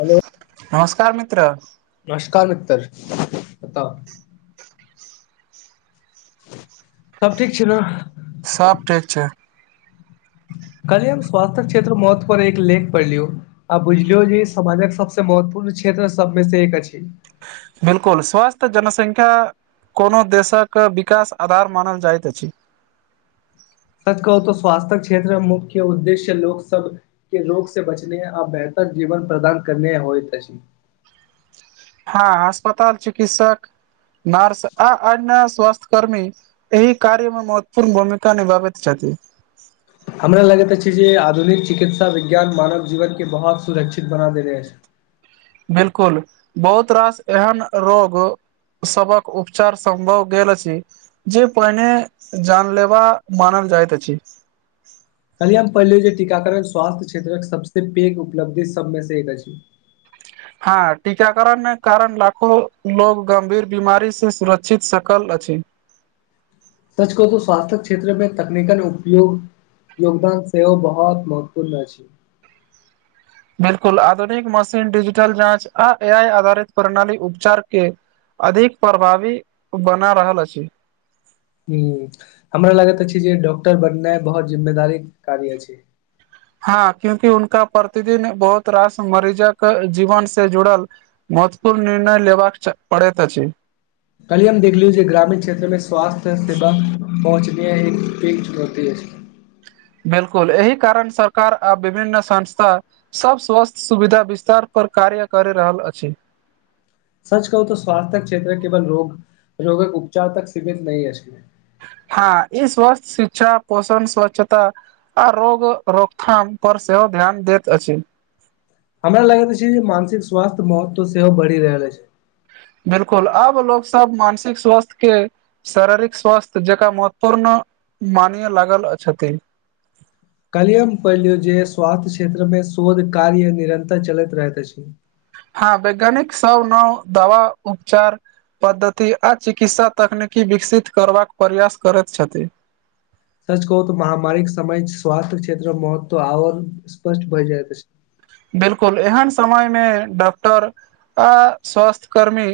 Hello नमस्कार मित्र नमस्कार मित्रर कतऽ सबब ठीक छै नऽ सब ठीक छै कल हम स्वास्थ्य क्षेत्र महत्त्व पर एक लेख पढ़लियौ आ बुझलियो जे समाजक सबसँ महत्वपूर्ण क्षेत्र सबमे से एक अछि बिलकुल स्वस्थ जनसंख्या कोनो देशक विकास आधार मानल जाइत अछि सच कहू तऽ स्वास्थ्य क्षेत्र मुख्य उद्देश्य लोक सब के रोग से बचने आ बेहतर जीवन प्रदान करने होयत अछि हँ अस्पताल चिकित्सक नर्स आ अन्य स्वास्थ कर्मी एहि कार्यमे महत्वपूर्ण भूमिका निभाबैत छथि हमरा लगैत अछि जे आधुनिक चिकित्सा विज्ञान मानव जीवनके बहुत सुरक्षित बना देने अछि बिलकुल बहुत रास एहन रोग सबक उपचार सम्भव गेल अछि जे पहिने जानलेवा मानल जाइत अछि कहलियए हम पढ़लियै जे टीकाकरण स्वास्थ्य क्षेत्रक सबसे पैघ उपलब्धि सबमे से एक अछि हँ टीकाकरण मे कारण लाखो लोग गंभीर बीमारी से सुरक्षित सकल अछि सच कहु तऽ स्वास्थ्य क्षेत्रमे तकनीकन उपयोग योगदान सेहो बहुत महत्वपूर्ण अछि बिल्कुल आधुनिक मशीन डिजिटल जाँच आ ए आइ आधारित प्रणाली उपचार के अधिक प्रभावी बना रहल अछि हूंम्म हमरा लागैत अछि जे डॉक्टर बननाइ बहुत जिम्मेदारी कार्य अछि हँ क्यूंकि उनका प्रतिदिन बहुत रास मरीजक जीवन से जुड़ल महत्वपूर्ण निर्णय लेबाक पड़ैत अछि कल्हि हम देखलिय जे ग्रामीण क्षेत्र मे स्वास्थ्य सेवा पहुँचनी एक पैघ चुनौती अछि बिलकुल एहि कारण सरकार आ विभन्न संस्था सब स्वासथ सुविधा विस्तार पर कार्य कर रहल अछि सच कहू तऽ स्वास्थ्य क्षेत्र केवल रोग रोगक उपचार तक सीमित नहि अछि हँ ई स्वस्थ शिक्षा पोषण स्वच्छता आ रोग रोकथाम पर सेहो ध्यान दैत अछि हमरा लगैत अछि जे मानसिक स्वास्थ्य महत्व सेहो बढ़ि रहल अछि बिल्कुल आब लोग सब मानसिक स्वास्थ्य के शारीरिक स्वास्थ्य जकाँ महत्वपूर्ण मानैय लागल छथिन कलियम पहिलियू जे स्वास्थ्य क्षेत्रमे शोध कार्य निरन्तर चलैत रहैत अछि हँ वैज्ञानिक सब नव दवा उपचार पद्धति आ चिकित्सा तकनीकी विकसित करबाक प्रयास करैत छथि सच कहू तऽ महामारी के समय स्वस्थ्य क्षेत्र महत्व आओर स्पष्ट भय जाइत अछि बिलकुल एहन समय मे डॉक्टर आ स्वास्थ कर्मी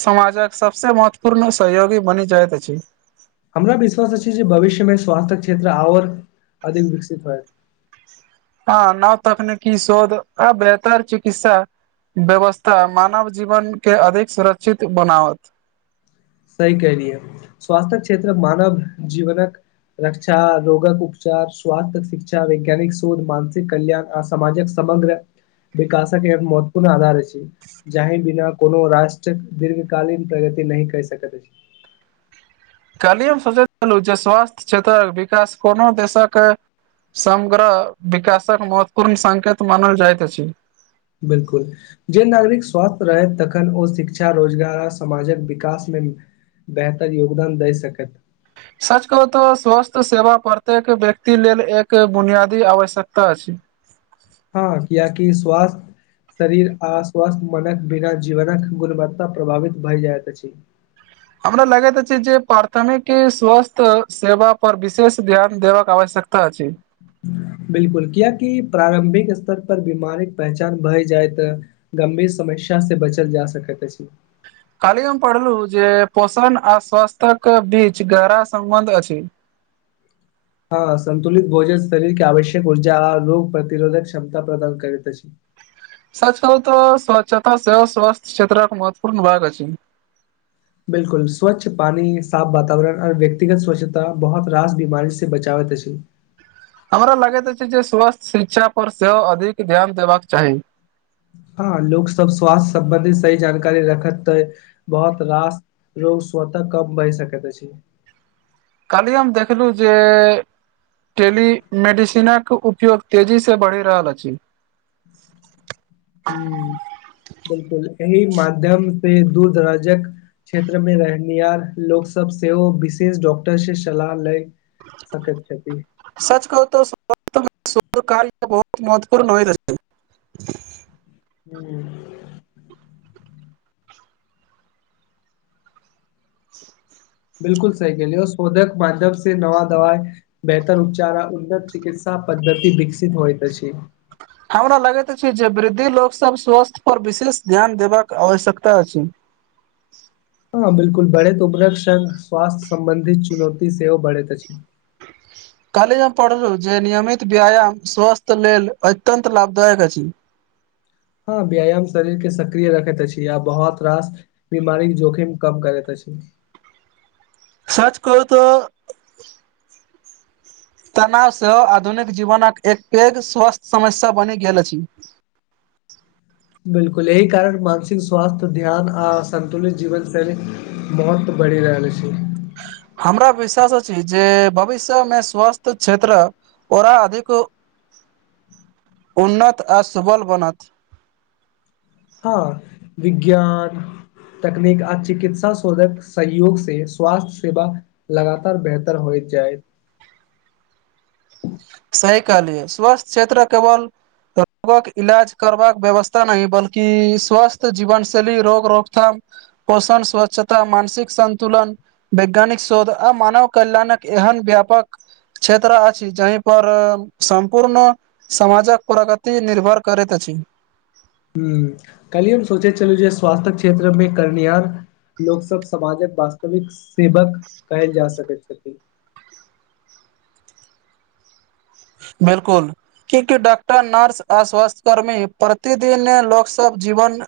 समाजक सबसे महत्वपूर्ण सहयोगी बनि जाइत अछि हमरा विश्वास अछि जे भविष्यमे स्वास्थ्य क्षेत्र आओर अधिक विकसित होएत हँ नव तकनिकी शोध ह बेहतर चिकित्सा व्यवस्था मानव जीवन के अधिक सुरक्षित बनावत सही कलियै स्वास्थ्य क्षेत्र मानव जीवनक रक्षा रोगक उपचार स्वास्थ्य शिक्षा वैज्ञानिक शोध मानसिक कल्याण आ सामाजक समग्र विकासक एक महत्वपूर्ण आधार अछि जहि बिना कोनो राष्ट्र दीर्घ कालीन प्रगति नहि कय सकैत अछि कहलियै हम सोचैत छलहुँ जे स्वास्थ्य क्षेत्रक विकास कोनो देशक समग्रह विकासक महत्वपूर्ण संकेत मानल जाइत अछि बिल्कुल जे नागरिक स्वस्थ रहैत तखन ओ शिक्षा रोजगार आ समाजक विकासमे बेहतर योगदान दए सकैत सच कहू तऽ स्वास्थ्य सेवा प्रत्येक व्यक्ति लेल एक बुनियादी आवश्यकता अछि हँ किया कि स्वास्थ शरीर आ स्वस्थ मनक बिना जीवनक गुणवत्ता प्रभावित भए जाइत अछि हमरा लगैत अछि जे प्राथमिक स्वास्थ सेवा पर विशेष ध्यान देब आवश्यकता ता अछि बिल्कुल कियाकि प्रारम्भिक स्तर पर बीमारीक पहचान भय जाय तऽ गंभीर समस्या से बचल जा सकैत अछि काल्हि हम पढ़लू जे पोषण आ स्वास्थ के बीच गहरा सम्बन्ध अछि हँ सन्तुलित भोजन शरीरके आवश्यक ऊर्जा आ रोग प्रतिरोधक क्षमता प्रदान करैत अछि सच कहु तऽ स्वच्छता से स्वास्थ्य क्षेत्र एक महत्वपूर्ण भाग अछि बिल्कुल स्वच्छ पानी साफ वातवरण आऔर व्यक्तिगत स्वच्छता बहुत रास बीमारी से बचावैत अछि हमरा लगैत अछि जे स्वास्थ्य शिक्षा पर सेहो अधिक ध्यान देबाक चाही हँ लोक सब स्वास्थ्य सम्बन्धित सही जानकारी रखत तै बहुत रास रोग स्वतः कम बहि सकैत अछि कल्हि हम देखलहु जे टेलीमेडिसीनक उपयोग तेजी से बढ़ि रहल अछि ह बिल्कुल एहि माध्यम से दूर दराजक क्षेत्र में रहनिहार लोक सब सेहो विशेष डॉक्टर से सलाह लैत सकैत छथि सच कह बहुत महत्वपूर्ण होए द ह [unintelligible] बिल्कुल सही कहलि शोधक माध्यमसँ नवा दवा बेहतर उपचार आ उन्नत चिकित्सा पद्धति विकसित होइ त अछि हमरा लगैत अछि जे वृद्धि लोग सब स्वास्थ्य पर विशेष ध्यान देबाक आवश्यकता अछि हँ बिल्कुल बढ़ैत उबरक स्वासथ्य सम्बंधित चुनौती सेहो बढ़ैत अछि काले जे हम पढ़लहुँ जे नियमित व्यायाम स्वास्थ लेल अत्यन्त लाभदायक अछि हँ व्यायाम शरीर के सक्रिय रखैत अछि आ बहुत रास बीमारी जोखीम कम करैत अछि सच कहू तऽ तनाव सेहो आधुनिक जीवनक एक पैघ स्वस्थ्य समस्या बनि गेल अछि बिल्कुल एहि कारण मानसिक स्वास्थ्य ध्यान आ संन्तुलित जीवन शैली बहुत बढ़ि रहल अछि हमरा विश्वास अछि जे भविष्यमे स्वास्थ्य क्षेत्र ओरा अधिक उन्नत आ सुबल बनत हँ विज्ञान तकनीक आ चिकित्सा शोधक सहयोग से स्वास्थ्य सेवा लगातार बेहतर होइत जाय सही कहलिय स्वास्थ क्षेत्र केवल कतऽ इलाज करबाक व्यवस्था नहि, बल्कि स्वस्थ जीवनशैली आ रोग रोकथाम। पोषण, स्वच्छता आ मानसिक सन्तुलन। वैज्ञानिक शोध आ मानव कल्याणक एहन व्यापक क्षेत्र अछि जाहिमे पर सम्पूर्ण समाजक प्रगति निर्भर करैत अछि। हँ, काल्हि हम सोचैत छलहुँ जे स्वास्थ्य क्षेत्रमे करयवला लोक सभ समाजक वास्तविक सेवक कयल जा सकैत छथि। बिल्कुल के डॉक्टर, नर्स आ स्वास्थ्यकर्मी प्रतिदिन लोकसभक जीवन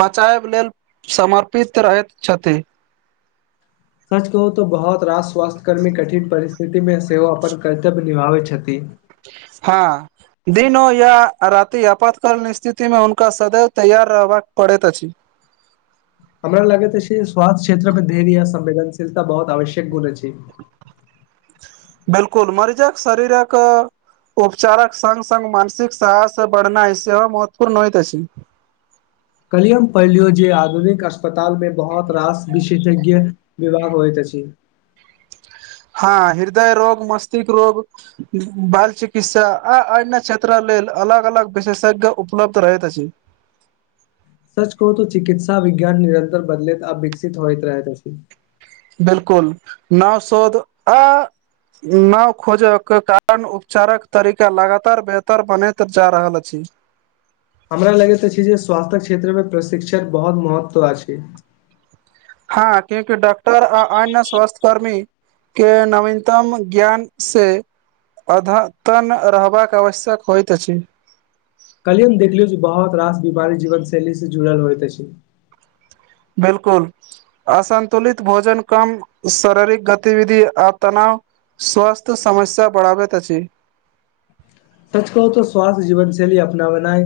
बचएब लेल समर्पित रहैत छथि। सच कहू तऽ बहुत रास स्वास्थ्यकर्मी कठिन परिस्थिति मे सेहो अपन कर्तव्य निभबैत छथि। हँ दिनो या राति आपातकालीन स्थितिमे हुनका सदैव तैयार रहबाक पड़ैत अछि। हमरा लगैत छै स्वास्थ्य क्षेत्रमे धैर्य आ संवेदनशीलता बहुत आवश्यक गुण छै। [inaudible] बिल्कुल मरीजक शरीरक उपचारक सङ्ग सङ्ग मानसिक साहस बढ़ेनाइ सेहो महत्वपूर्ण होइत अछि। कल्हि हम पढलोजे आधुनिक अस्पताल मे बहुत रास विशेषज्ञ विवाह होइ त अछी। हँ हृदय रोग मस्तिष्क रोग। बाल चिकित्सा आ अन्य क्षेत्र लेल अलग अलग विशेषज्ञ उपलब्ध रहैत छथि। सच कहू तऽ चिकित्सा विज्ञान निरन्तर बदलिकऽ विकसित होइत रहैत अछि। बिल्कुल नव सोध आ नाव खोजयके कारण उपचारक तरीका लगातार बेहतर बनैत जा रहल अछि हमरा लगैत अछि। जे स्वास्थ्य क्षेत्रमे प्रशिक्षण बहुत महत्व अछि हँ, किएक तँ डॉक्टर आ अन्य स्वास्थ्यकर्मी के नवीनतम ज्ञान से अद्यतन रहबाक आवश्यकता होइत अछि। कहलियौ ने, देखलियौ जे बहुत रास बीमारी जीवनशैलीसँ जुड़ल होइत अछि। बिल्कुल असन्तुलित भोजन, कम शारीरिक गतिविधि आ तनाव। स्वास्थ्य समस्या बढ़ाबैत अछि। सच कहू तऽ स्वासथ्य जीवन शैली अपना बनाए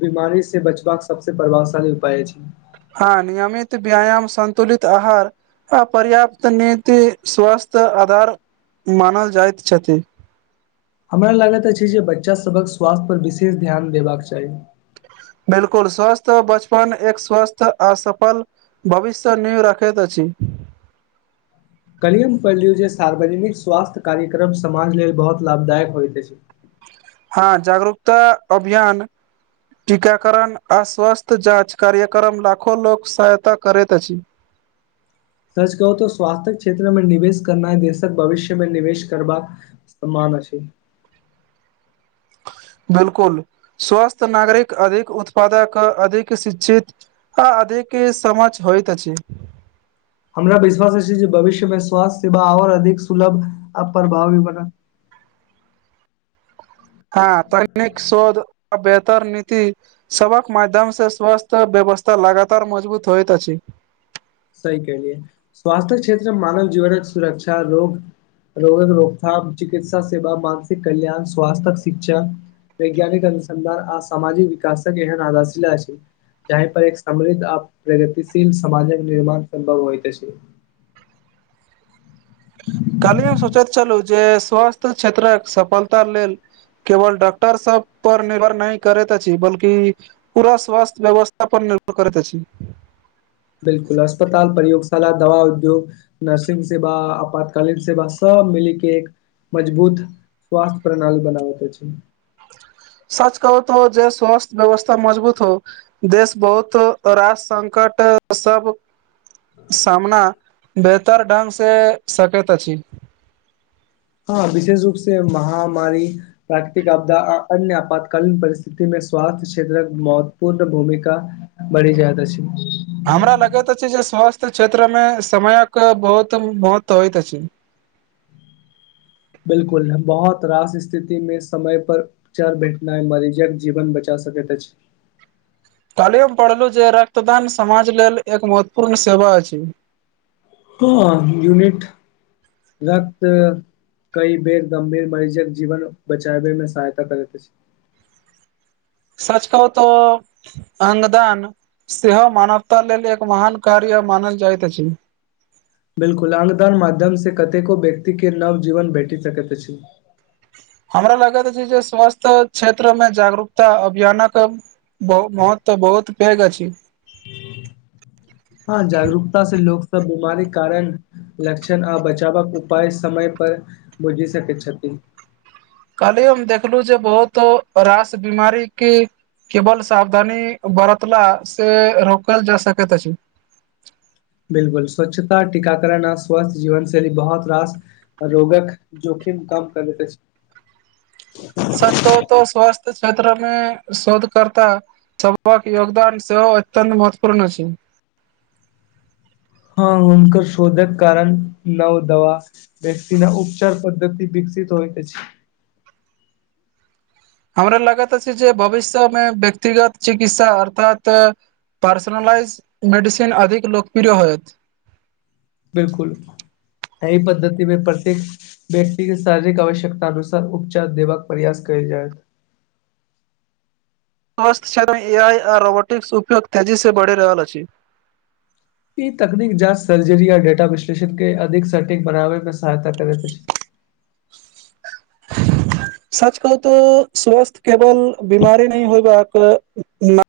बीमारीसँ बचबाक सभसँ प्रभावशाली उपाय छै। हँ नियमित व्यायाम सन्तुलित आहार अपर्याप्त नीति स्वास्थ्य आधार मानल जाइत अछि। हमरा लगैत अछि जे बच्चासभक स्वास्थ्य पर विशेष ध्यान देबाक चाही। बिल्कुल स्वस्थ बचपन एक स्वस्थ असफल भविष्य नहि राखैत अछी। काल्हि हम पहिलुए सोचैत छलहुँ जे सार्वजनिक स्वास्थ्य कार्यक्रम समाज लेल बहुत लाभदायक होइत अछि। हँ जागरूकता अभियान टीकाकरण आ स्वास्थ्य जाँच कार्यक्रम लाखो लोकके सहायता करैत अछि। स्वास्थ्य क्षेत्रमे निवेश करब देशक भविष्य मे निवेश करब अछि। सम मान छै बिल्कुल स्वस्थ नागरिक अधिक उत्पादक अधिक शिक्षित आ अधिक समझ होइत अछि। हमरा विश्वास छै जे भविष्य मे स्वास्थ्य सेवा आओर अधिक सुलभ आ प्रभावी बनत। हँ, तकनीक, शोध आ बेहतर नीति सभक माध्यमसँ स्वास्थ्य व्यवस्था लगातार मजबूत होइत अछि। सही कहलियै स्वास्थ्य क्षेत्रमे मानव जीवनक सुरक्षा रोग रोग रोकथाम, चिकित्सा सेवा, मानसिक कल्याण आ स्वास्थ्य शिक्षा। वैज्ञानिक अनुसन्धान आ सामाजिक विकासक इहन आधारसीला छै जहिअँ पर एक समृद्ध आ प्रगतिशील समाजक निर्माण सम्भव होइत अछि। कहलियै, हम सोचैत छलहुँ जे स्वास्थ्य क्षेत्रक सफलता लेल केवल डॉक्टरसभ पर निर्भर नहि करैत अछि, बल्कि पूरा स्वस्थ्य व्यवस्था पर निर्भर करैत अछि बिलकुल अस्पताल प्रयोगशाला दवा उद्योग नर्सिंग सेवा आपातकालीन सेवा सब मिलि के एक मजबूत स्वास्थ्य प्रणाली बनाबै के छै सच कहू तऽ जे स्वस्थ्य व्यवस्था मजबूत हो देश बहुत राज संकट सब सामना बेहतर ढंग से सकैत अछि हँ विशेष रूप से महामारी प्राकृतिक आपदा आ अन्य आपातकालीन परिस्थितिमे स्वास्थ्य क्षेत्रक महत्वपूर्ण भूमिका बढ़ि जायत अछि हमरा लगैत अछि जे स्वास्थ्य क्षेत्र मे समयक बहुत महत्व होइत अछि बिलकुल बहुत रास स्थिति मे समय पर उपचार भेटनाइ मरीजक जीवन बचा सकैत अछी काल्हि हम पढ़लु जे रक्तदान समाज लेल एक महत्वपूर्ण सेवा अछि हँ यूनिट रक्त कइ बेर गंभीर मरीजक जीवन बचाबे मे सहायता करैत अछि सच कहु तऽ अंगदान सेहो मानवता लेल एक महान कार्य मानल जाइत अछि बिल्कुल अंगदान माध्यमसँ कतेको व्यक्तिके नव जीवन भेटि सकैत अछि हमरा लागैत अछि जे स्वास्थ्य क्षेत्र मे जागरूकता अभियानक बहुत महत्व बहुत पैघ अछी हँ जागरूकता से लोक सब बीमारी कारण लक्षण आ बचावक उपाय समय पर बुझी सकै छथि कहली हम देखलू जे बहुत रास बीमारी के केवल सावधानी बरतला से रोकल जा सकैत अछि बिलकुल स्वच्छता टीकाकरण आ स्वस्थ जीवन शैली बहुत रास रोगक जोखिम कम करैत अछि सच कहूँ तऽ स्वास्थ्य क्षेत्र मे शोध करता सभक योगदान सेहो अत्यंत महत्वपूर्ण अछि हँ हुनकर शोधक कारण नओ दवा व्यक्ति न उपचार पद्धति विकसित होइत अछि हमरा लगत अछि जे भविष्य मे व्यक्तिगत चिकित्सा अर्थात पर्सनलाइज मेडिसीन अधिक लोकप्रिय होयत बिलकुल यही पद्धति मे प्रत्येक व्यक्ति के शारीरिक आवश्यकता अनुसार उपचार देबाक प्रयास कयल जायत स्वस्थ क्षेत्रमे ए आइ आ रोबोटिक्स उपयोग तेजीसँ बढ़ि रहल अछि ई तकनीक जाँच सर्जरी आ डेटा विश्लेषण के अधिक सेटिंग बनाबे मे सहायता करैत अछि सच कहू तऽ स्वस्थ केवल बीमारी नहि होयबाक